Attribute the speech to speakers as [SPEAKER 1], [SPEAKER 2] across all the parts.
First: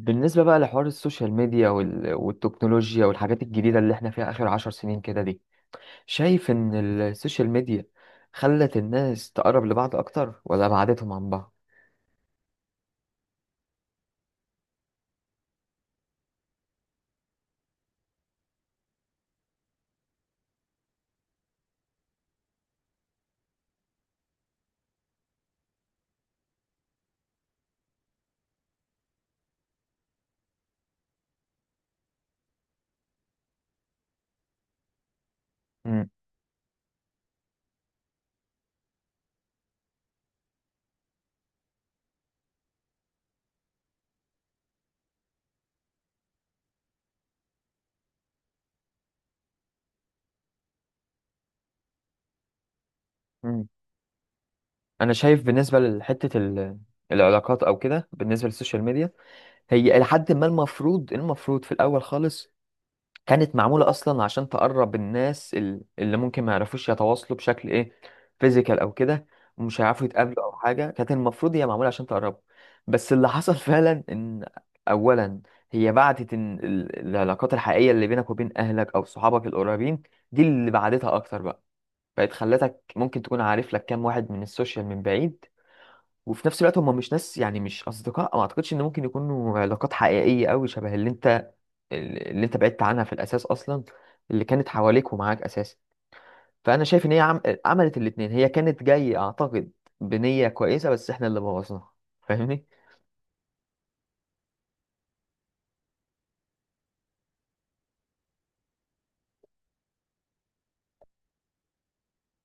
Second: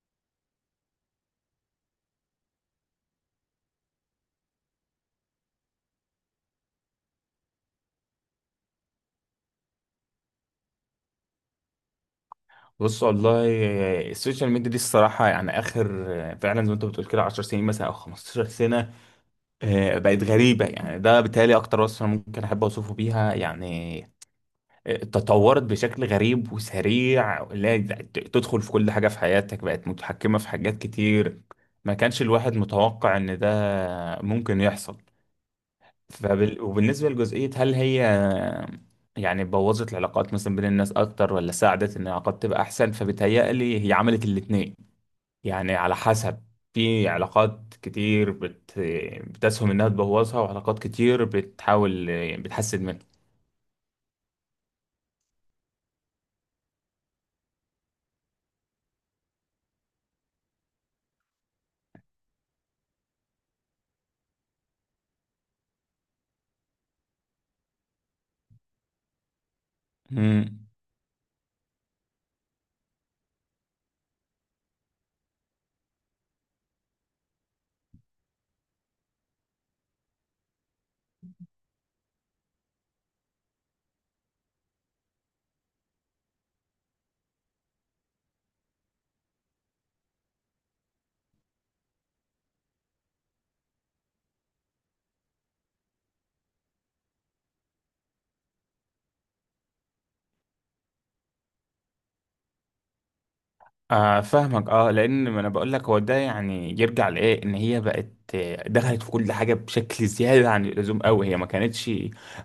[SPEAKER 1] بالنسبة بقى لحوار السوشيال ميديا والتكنولوجيا والحاجات الجديدة اللي احنا فيها آخر 10 سنين كده دي، شايف إن السوشيال ميديا خلت الناس تقرب لبعض أكتر ولا بعدتهم عن بعض؟
[SPEAKER 2] بص، والله السوشيال ميديا دي الصراحة يعني آخر، فعلا زي ما أنت بتقول كده، 10 سنين مثلا أو 15 سنة، بقت غريبة. يعني ده بالتالي أكتر وصف أنا ممكن أحب أوصفه بيها يعني. تطورت بشكل غريب وسريع، اللي هي تدخل في كل حاجة في حياتك، بقت متحكمة في حاجات كتير. ما كانش الواحد متوقع إن ده ممكن يحصل.
[SPEAKER 1] مم.
[SPEAKER 2] وبالنسبة لجزئية، هل هي يعني بوظت العلاقات مثلا بين الناس أكتر ولا ساعدت إن العلاقات تبقى أحسن؟ فبتهيألي هي عملت الاتنين. يعني على حسب، في علاقات كتير بتسهم إنها تبوظها، وعلاقات كتير بتحاول بتحسن منها.
[SPEAKER 1] مم. أنا شايف بالنسبة لحتة العلاقات أو كده، بالنسبة للسوشيال ميديا هي إلى حد ما المفروض في الأول خالص كانت معمولة أصلا عشان تقرب الناس اللي ممكن ما يعرفوش يتواصلوا بشكل فيزيكال أو كده، ومش هيعرفوا يتقابلوا أو
[SPEAKER 2] مم.
[SPEAKER 1] حاجة، كانت المفروض هي معمولة عشان تقربوا. بس اللي حصل فعلا إن أولا هي بعدت، إن العلاقات الحقيقية اللي بينك وبين أهلك أو صحابك القريبين دي اللي بعدتها أكتر بقى، بقت خلتك ممكن تكون عارف لك كام واحد من السوشيال من بعيد، وفي نفس الوقت هم مش ناس، يعني مش اصدقاء، ما اعتقدش ان ممكن يكونوا علاقات حقيقيه قوي شبه اللي انت، اللي انت بعدت عنها في الاساس اصلا، اللي كانت حواليك ومعاك اساسا. فانا شايف ان هي عملت الاتنين، هي كانت جايه اعتقد بنيه كويسه بس احنا اللي بوظناها، فاهمني.
[SPEAKER 2] آه، فاهمك. اه، لان ما انا بقول لك هو ده، يعني يرجع لايه؟ ان هي بقت، دخلت في كل حاجه بشكل زياده عن اللزوم قوي. هي ما كانتش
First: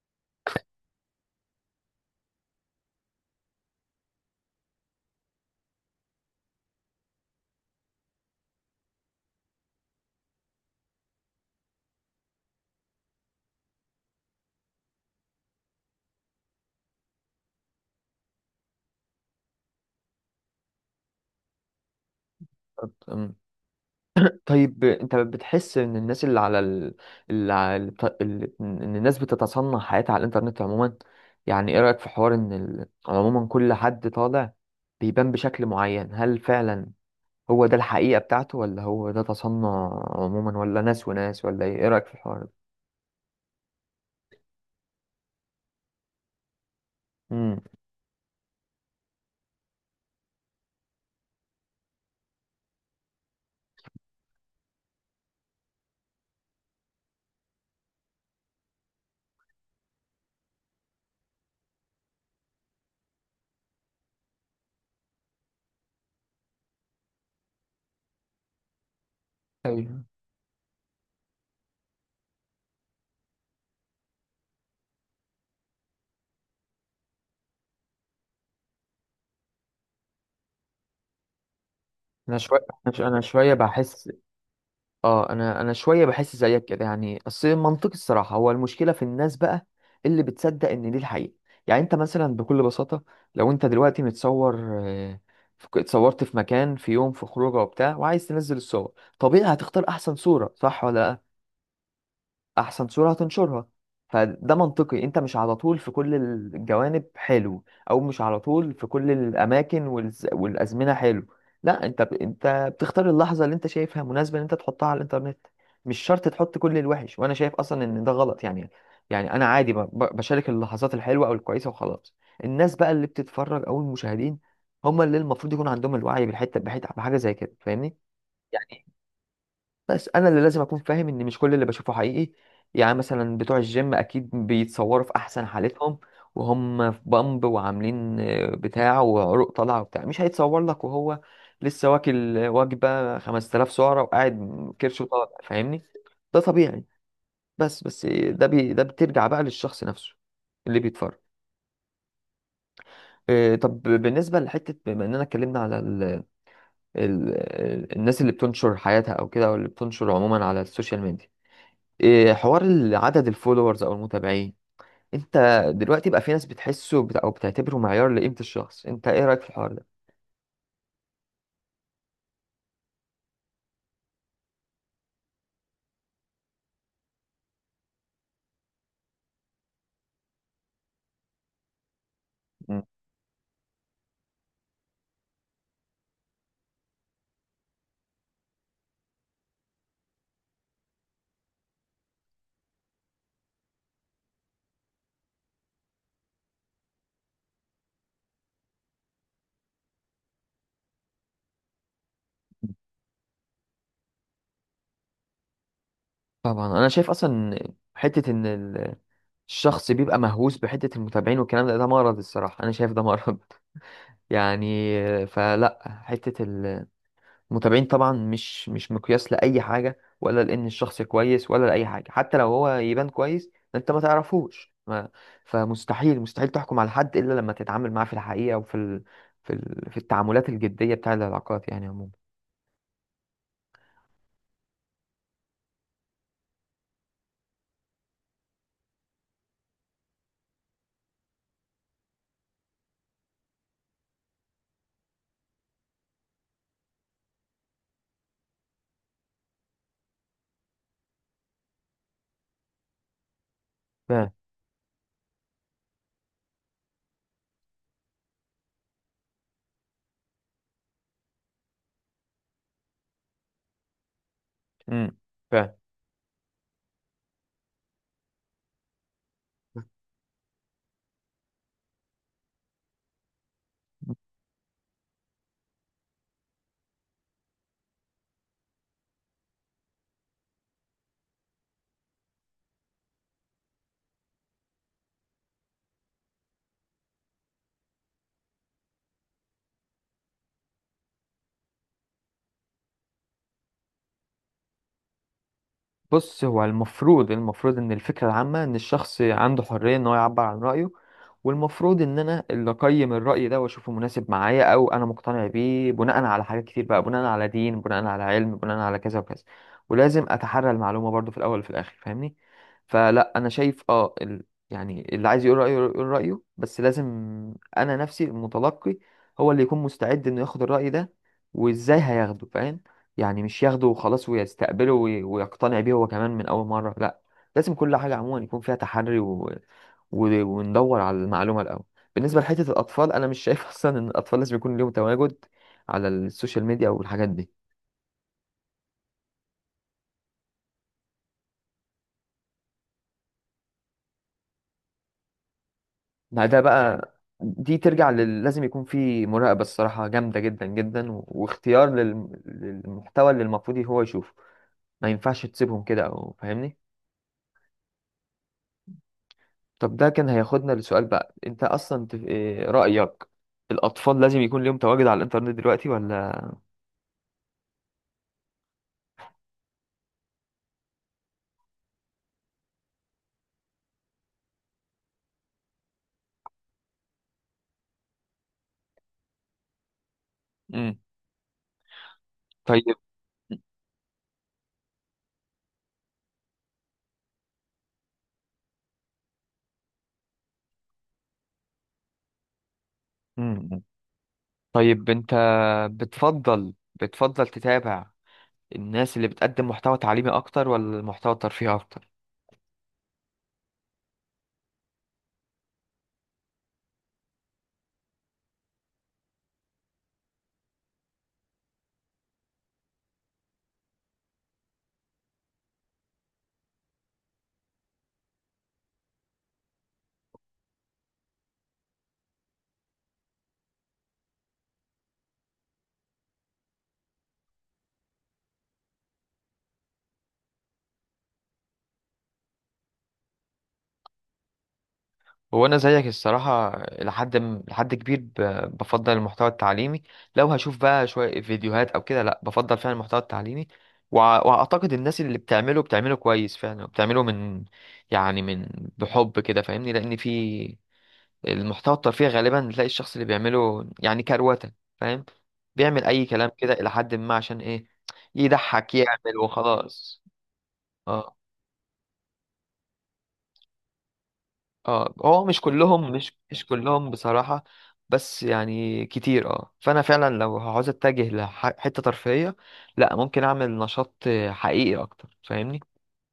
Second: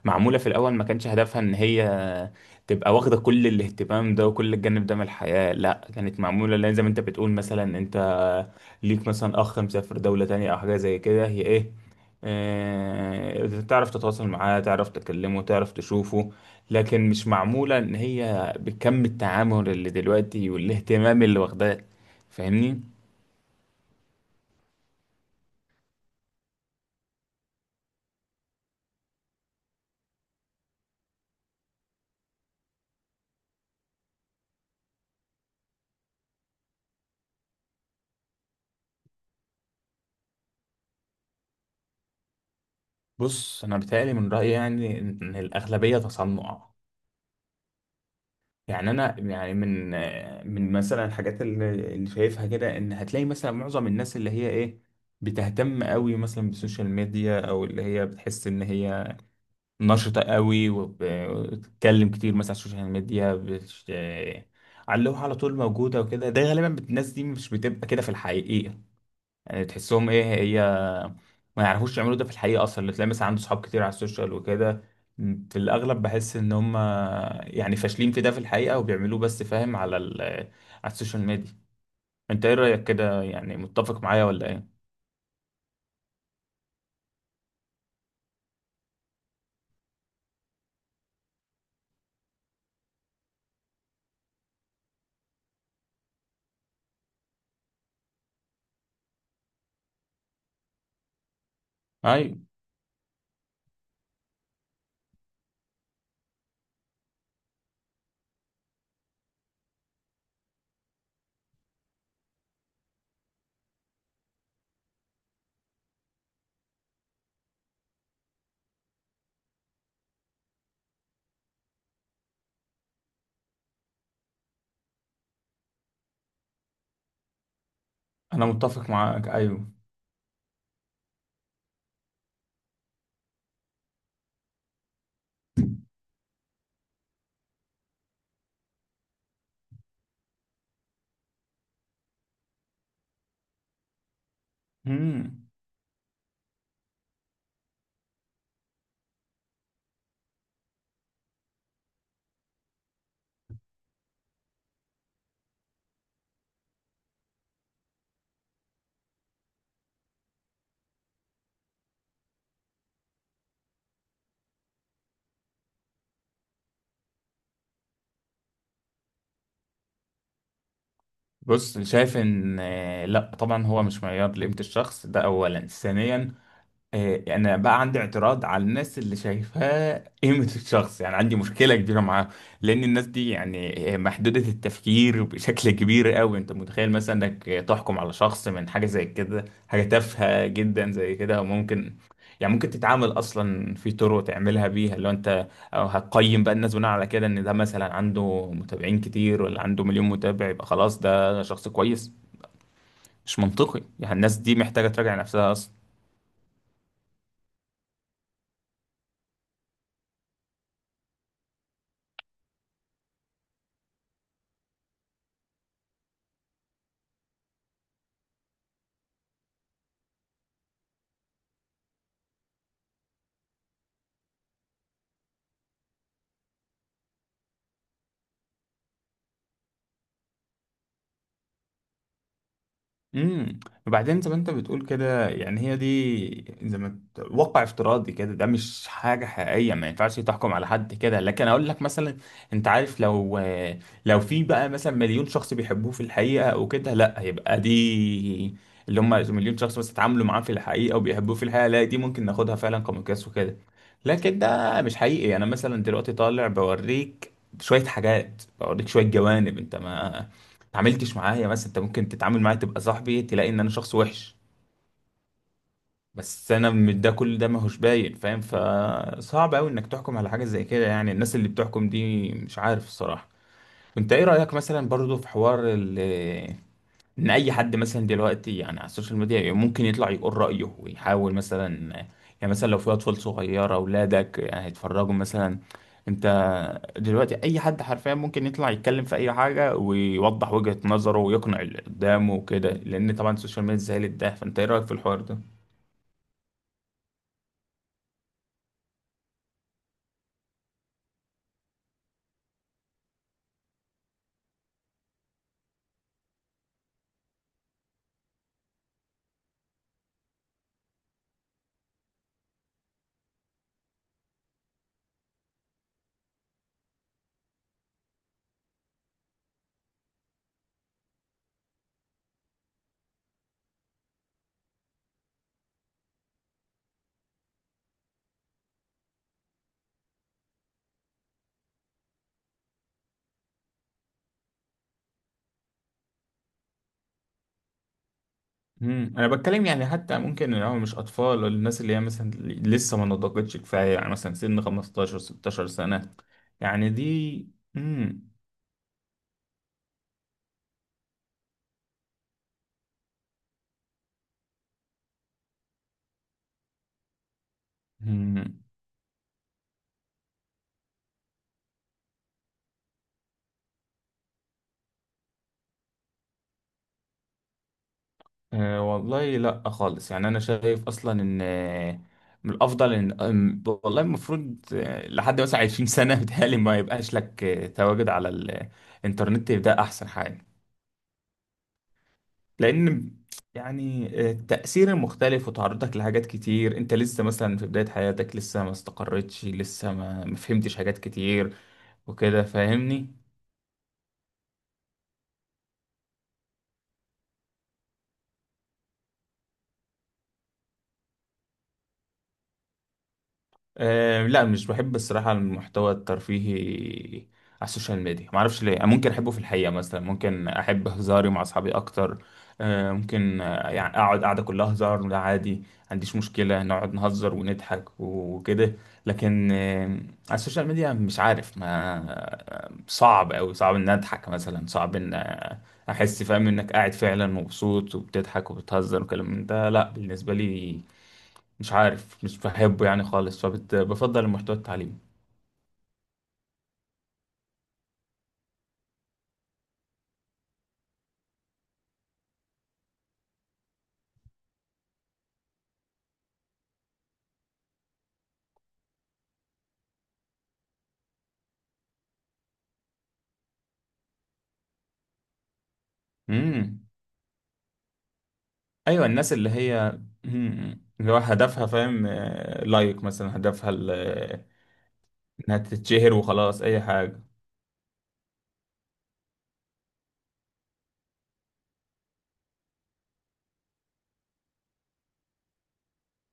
[SPEAKER 2] معموله في الاول. ما كانش هدفها ان هي تبقى واخده كل الاهتمام ده وكل الجانب ده من الحياه، لا، كانت معموله لان زي ما انت بتقول، مثلا انت ليك مثلا اخ مسافر دولة تانية او حاجة زي كده، هي ايه؟ تعرف تتواصل معاه، تعرف تكلمه، تعرف تشوفه. لكن مش معمولة ان هي بكم التعامل اللي دلوقتي والاهتمام اللي واخداه، فاهمني؟
[SPEAKER 1] أم. طيب انت بتحس ان الناس اللي على ال... اللي على... الط- اللي... ان الناس بتتصنع حياتها على الانترنت عموما؟ يعني ايه رايك في حوار ان عموما كل حد طالع بيبان بشكل معين، هل فعلا هو ده الحقيقة بتاعته ولا هو ده تصنع عموما، ولا ناس وناس، ولا ايه؟ ايه رأيك في الحوار ده؟
[SPEAKER 2] بص، انا بتهيألي من رأيي يعني ان الاغلبية تصنع.
[SPEAKER 1] امم.
[SPEAKER 2] يعني انا يعني من مثلا الحاجات اللي شايفها كده، ان هتلاقي مثلا معظم الناس اللي هي ايه، بتهتم قوي مثلا بالسوشيال ميديا، او اللي هي بتحس ان هي نشطة قوي وبتتكلم كتير مثلا على السوشيال ميديا، بتش... آه، على اللوحة على طول موجودة وكده. ده غالبا الناس دي مش بتبقى كده في الحقيقة. يعني
[SPEAKER 1] ايوه.
[SPEAKER 2] تحسهم ايه؟ هي ما يعرفوش يعملوا ده في الحقيقة أصلا. اللي تلاقي مثلا عنده صحاب كتير على السوشيال وكده، في الأغلب بحس إن هم يعني فاشلين في ده في الحقيقة وبيعملوه بس، فاهم؟ على السوشيال ميديا.
[SPEAKER 1] انا
[SPEAKER 2] أنت إيه
[SPEAKER 1] شوية
[SPEAKER 2] رأيك
[SPEAKER 1] انا ش- أنا
[SPEAKER 2] كده؟
[SPEAKER 1] شوية
[SPEAKER 2] يعني متفق
[SPEAKER 1] بحس.
[SPEAKER 2] معايا ولا إيه؟
[SPEAKER 1] اه، انا شوية بحس زيك كده، يعني اصل منطقي الصراحة، هو المشكلة في الناس بقى اللي بتصدق ان دي الحقيقة. يعني انت مثلا بكل بساطة، لو انت دلوقتي متصور، آه، اتصورت في مكان، في يوم، في خروجه وبتاع، وعايز تنزل الصور، طبيعي هتختار احسن صورة، صح ولا لا؟
[SPEAKER 2] أيوه.
[SPEAKER 1] احسن صورة هتنشرها. فده منطقي، انت مش على طول في كل الجوانب حلو، او مش على طول في كل الاماكن والازمنة حلو. لا، انت انت بتختار اللحظة اللي انت شايفها مناسبة ان انت تحطها على الانترنت. مش شرط تحط كل الوحش، وانا شايف اصلا ان ده غلط يعني. يعني انا عادي بشارك اللحظات الحلوة او الكويسة وخلاص. الناس بقى اللي بتتفرج او المشاهدين هم اللي المفروض يكون عندهم الوعي بالحتة، بحاجة زي كده، فاهمني.
[SPEAKER 2] أنا متفق معاك. أيوه.
[SPEAKER 1] بس انا اللي لازم اكون فاهم ان مش كل اللي بشوفه حقيقي. يعني مثلا بتوع الجيم اكيد بيتصوروا في احسن حالتهم، وهم في بامب وعاملين بتاع، وعروق طالعه وبتاع، مش هيتصور لك وهو لسه واكل وجبه 5000 سعره وقاعد كرشه طالع،
[SPEAKER 2] مم.
[SPEAKER 1] فاهمني. ده طبيعي. بس ده بترجع بقى للشخص نفسه اللي بيتفرج. طب بالنسبة لحتة، بما إننا اتكلمنا على ال ال الناس اللي بتنشر حياتها أو كده، أو اللي بتنشر عموما على السوشيال ميديا، حوار عدد الفولورز او المتابعين. انت دلوقتي بقى في ناس بتحسه او بتعتبره معيار لقيمة الشخص، انت ايه رأيك في الحوار ده؟
[SPEAKER 2] بص، شايف ان لا، طبعا هو مش معيار لقيمة الشخص، ده اولا. ثانيا، انا بقى عندي اعتراض على الناس اللي شايفاه قيمة الشخص، يعني عندي مشكلة كبيرة معاهم.
[SPEAKER 1] مم.
[SPEAKER 2] لان الناس دي يعني محدودة التفكير بشكل كبير قوي. انت متخيل مثلا انك تحكم على شخص من حاجة زي كده، حاجة تافهة جدا زي كده؟ وممكن يعني ممكن تتعامل اصلا في طرق تعملها بيها اللي هو انت، أو هتقيم بقى الناس بناء على كده؟ ان ده مثلا عنده متابعين كتير، ولا عنده مليون متابع يبقى خلاص ده شخص كويس؟ مش منطقي يعني. الناس دي محتاجة تراجع نفسها.
[SPEAKER 1] طبعا انا شايف اصلا حتة ان الشخص بيبقى مهووس بحتة المتابعين والكلام ده، ده مرض الصراحة، انا شايف ده مرض يعني. فلا، حتة متابعين طبعا مش مقياس لأي حاجة، ولا لأن الشخص كويس، ولا لأي حاجة. حتى لو هو يبان كويس أنت ما تعرفوش ما فمستحيل تحكم على حد إلا لما تتعامل معاه في الحقيقة، وفي ال... في ال... في التعاملات الجدية، بتاع العلاقات يعني عموما.
[SPEAKER 2] امم وبعدين زي ما انت بتقول كده، يعني هي دي زي ما واقع افتراضي كده، ده مش حاجه حقيقيه، ما ينفعش تحكم على حد كده. لكن اقول لك مثلا، انت عارف، لو في بقى مثلا مليون شخص بيحبوه في الحقيقه او كده، لا، هيبقى دي اللي هم مليون شخص بس اتعاملوا معاه في الحقيقه وبيحبوه في الحقيقه، لا، دي ممكن ناخدها فعلا كمقياس وكده.
[SPEAKER 1] فاهم.
[SPEAKER 2] لكن ده مش حقيقي. انا مثلا دلوقتي طالع بوريك شويه حاجات، بوريك شويه جوانب، انت ما اتعاملتش معايا. بس انت ممكن تتعامل معايا تبقى صاحبي، تلاقي ان انا شخص وحش.
[SPEAKER 1] امم.
[SPEAKER 2] بس انا من ده، كل ده ماهوش باين، فاهم؟ فصعب قوي
[SPEAKER 1] فاهم.
[SPEAKER 2] انك تحكم على حاجه زي كده. يعني الناس اللي بتحكم دي مش عارف الصراحه. انت ايه رايك مثلا برضو في حوار ان اي حد مثلا دلوقتي يعني على السوشيال ميديا ممكن يطلع يقول رايه ويحاول مثلا، يعني مثلا لو في اطفال صغيره اولادك يعني هيتفرجوا مثلا؟ انت دلوقتي اي حد حرفيا ممكن يطلع يتكلم في اي حاجه ويوضح وجهه نظره ويقنع اللي قدامه وكده، لان طبعا السوشيال ميديا سهلت ده. فانت ايه رايك في الحوار ده؟
[SPEAKER 1] بص، هو المفروض ان الفكره العامه ان الشخص عنده حريه ان هو يعبر عن رايه، والمفروض ان انا اللي اقيم الراي ده واشوفه مناسب معايا او انا مقتنع بيه بناء على حاجات كتير بقى، بناء على دين، بناء على علم، بناء على كذا وكذا. ولازم اتحرى المعلومه برضو في الاول وفي الاخر، فاهمني. فلا، انا شايف اه يعني اللي عايز يقول رايه يقول رايه، بس لازم انا، نفسي المتلقي هو اللي يكون مستعد انه ياخد الراي ده، وازاي هياخده، فاهم؟ يعني مش ياخده وخلاص ويستقبله ويقتنع بيه هو كمان من أول مرة، لا. لازم كل حاجة عموما يكون فيها تحري وندور على المعلومة الأول. بالنسبة لحتة الأطفال أنا مش شايف أصلا إن الأطفال لازم يكون ليهم تواجد على السوشيال ميديا والحاجات دي.
[SPEAKER 2] انا بتكلم يعني حتى ممكن ان هو مش اطفال، ولا الناس اللي هي مثلا لسه ما نضجتش كفايه، يعني مثلا سن 15 16 سنه،
[SPEAKER 1] ما ده يعني
[SPEAKER 2] يعني
[SPEAKER 1] بقى،
[SPEAKER 2] دي.
[SPEAKER 1] لازم يكون في مراقبة الصراحة جامدة جدا جدا واختيار للمحتوى اللي المفروض هو يشوفه. ما ينفعش تسيبهم كده أو، فاهمني.
[SPEAKER 2] امم
[SPEAKER 1] طب ده كان هياخدنا لسؤال بقى، انت اصلا إيه رأيك، الاطفال لازم يكون ليهم تواجد على الانترنت دلوقتي ولا؟
[SPEAKER 2] أه، والله لا خالص. يعني انا شايف اصلا ان من الافضل ان والله المفروض لحد مثلا 20 سنه بتهيألي ما يبقاش لك تواجد على الانترنت. ده احسن حاجه،
[SPEAKER 1] امم. طيب.
[SPEAKER 2] لان يعني التأثير المختلف وتعرضك لحاجات كتير. انت لسه مثلا في بدايه حياتك، لسه ما استقرتش، لسه ما فهمتش حاجات كتير وكده، فاهمني؟
[SPEAKER 1] امم. طيب انت بتفضل تتابع الناس اللي بتقدم محتوى تعليمي اكتر، ولا محتوى ترفيهي اكتر؟
[SPEAKER 2] أه، لا، مش بحب الصراحة المحتوى الترفيهي على السوشيال ميديا. معرفش ليه. أنا ممكن أحبه في الحقيقة، مثلا ممكن أحب هزاري مع أصحابي أكتر. أه ممكن يعني أقعد قعدة كلها هزار، وده عادي، ما عنديش مشكلة نقعد نهزر ونضحك وكده. لكن على السوشيال ميديا مش عارف، ما آه، صعب أوي، صعب إن أضحك مثلا، صعب إن أحس، فاهم؟ إنك قاعد فعلا مبسوط وبتضحك وبتهزر وكلام من ده، لا بالنسبة لي مش عارف، مش بحبه يعني خالص. فبفضل المحتوى التعليمي.
[SPEAKER 1] هو انا زيك الصراحه، لحد كبير بفضل المحتوى التعليمي. لو هشوف بقى شويه فيديوهات او كده، لا، بفضل فعلا المحتوى التعليمي. واعتقد الناس اللي بتعمله بتعمله كويس فعلا، وبتعمله من يعني من بحب كده فاهمني، لان في المحتوى الترفيهي غالبا بتلاقي الشخص اللي بيعمله يعني كروته، فاهم، بيعمل اي كلام كده
[SPEAKER 2] امم
[SPEAKER 1] الى حد ما عشان ايه، يضحك،
[SPEAKER 2] ايوه، الناس
[SPEAKER 1] يعمل
[SPEAKER 2] اللي هي
[SPEAKER 1] وخلاص.
[SPEAKER 2] اللي هو
[SPEAKER 1] آه.
[SPEAKER 2] هدفها، فاهم؟ لايك مثلا، هدفها
[SPEAKER 1] اه، هو
[SPEAKER 2] انها
[SPEAKER 1] مش كلهم،
[SPEAKER 2] تتشهر
[SPEAKER 1] مش
[SPEAKER 2] وخلاص
[SPEAKER 1] مش
[SPEAKER 2] اي
[SPEAKER 1] كلهم
[SPEAKER 2] حاجه.
[SPEAKER 1] بصراحة، بس يعني كتير، فانا فعلا لو عاوز اتجه لحتة ترفيهية، لا، ممكن اعمل نشاط حقيقي اكتر، فاهمني.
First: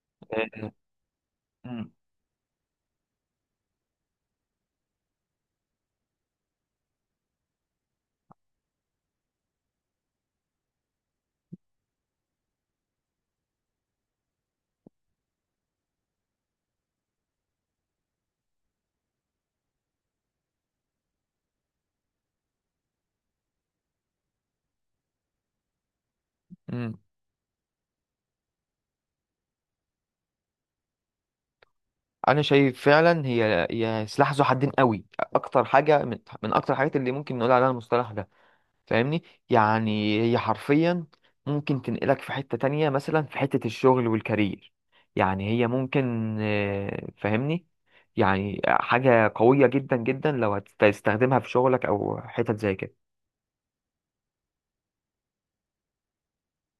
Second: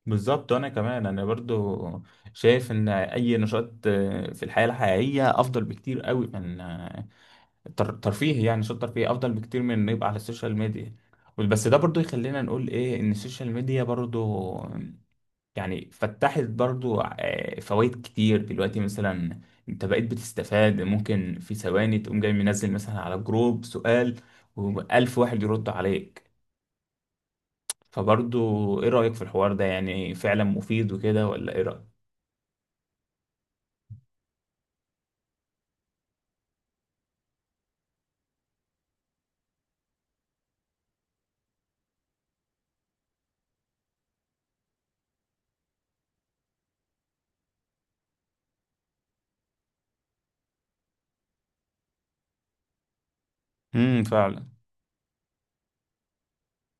[SPEAKER 2] بالظبط. انا
[SPEAKER 1] آه.
[SPEAKER 2] كمان انا
[SPEAKER 1] مم.
[SPEAKER 2] برضو شايف ان اي نشاط في الحياه الحقيقيه افضل بكتير قوي من ترفيه، يعني نشاط ترفيه افضل بكتير من انه يبقى على السوشيال ميديا. بس ده برضو يخلينا نقول ايه؟ ان السوشيال ميديا برضو يعني فتحت برضو فوائد كتير دلوقتي. مثلا انت بقيت بتستفاد، ممكن في ثواني تقوم جاي منزل مثلا على جروب سؤال، وألف واحد يرد عليك.
[SPEAKER 1] مم.
[SPEAKER 2] فبرضو ايه رأيك في الحوار ده؟ يعني فعلا مفيد وكده ولا ايه رأيك؟
[SPEAKER 1] انا شايف فعلا هي، هي سلاح ذو حدين قوي، اكتر حاجة من اكتر الحاجات اللي ممكن نقول عليها المصطلح ده، فاهمني. يعني هي حرفيا ممكن تنقلك في حتة تانية، مثلا في حتة الشغل والكارير، يعني هي ممكن، فاهمني، يعني حاجة قوية جدا جدا لو هتستخدمها في شغلك أو حتت زي كده.
[SPEAKER 2] فعلا.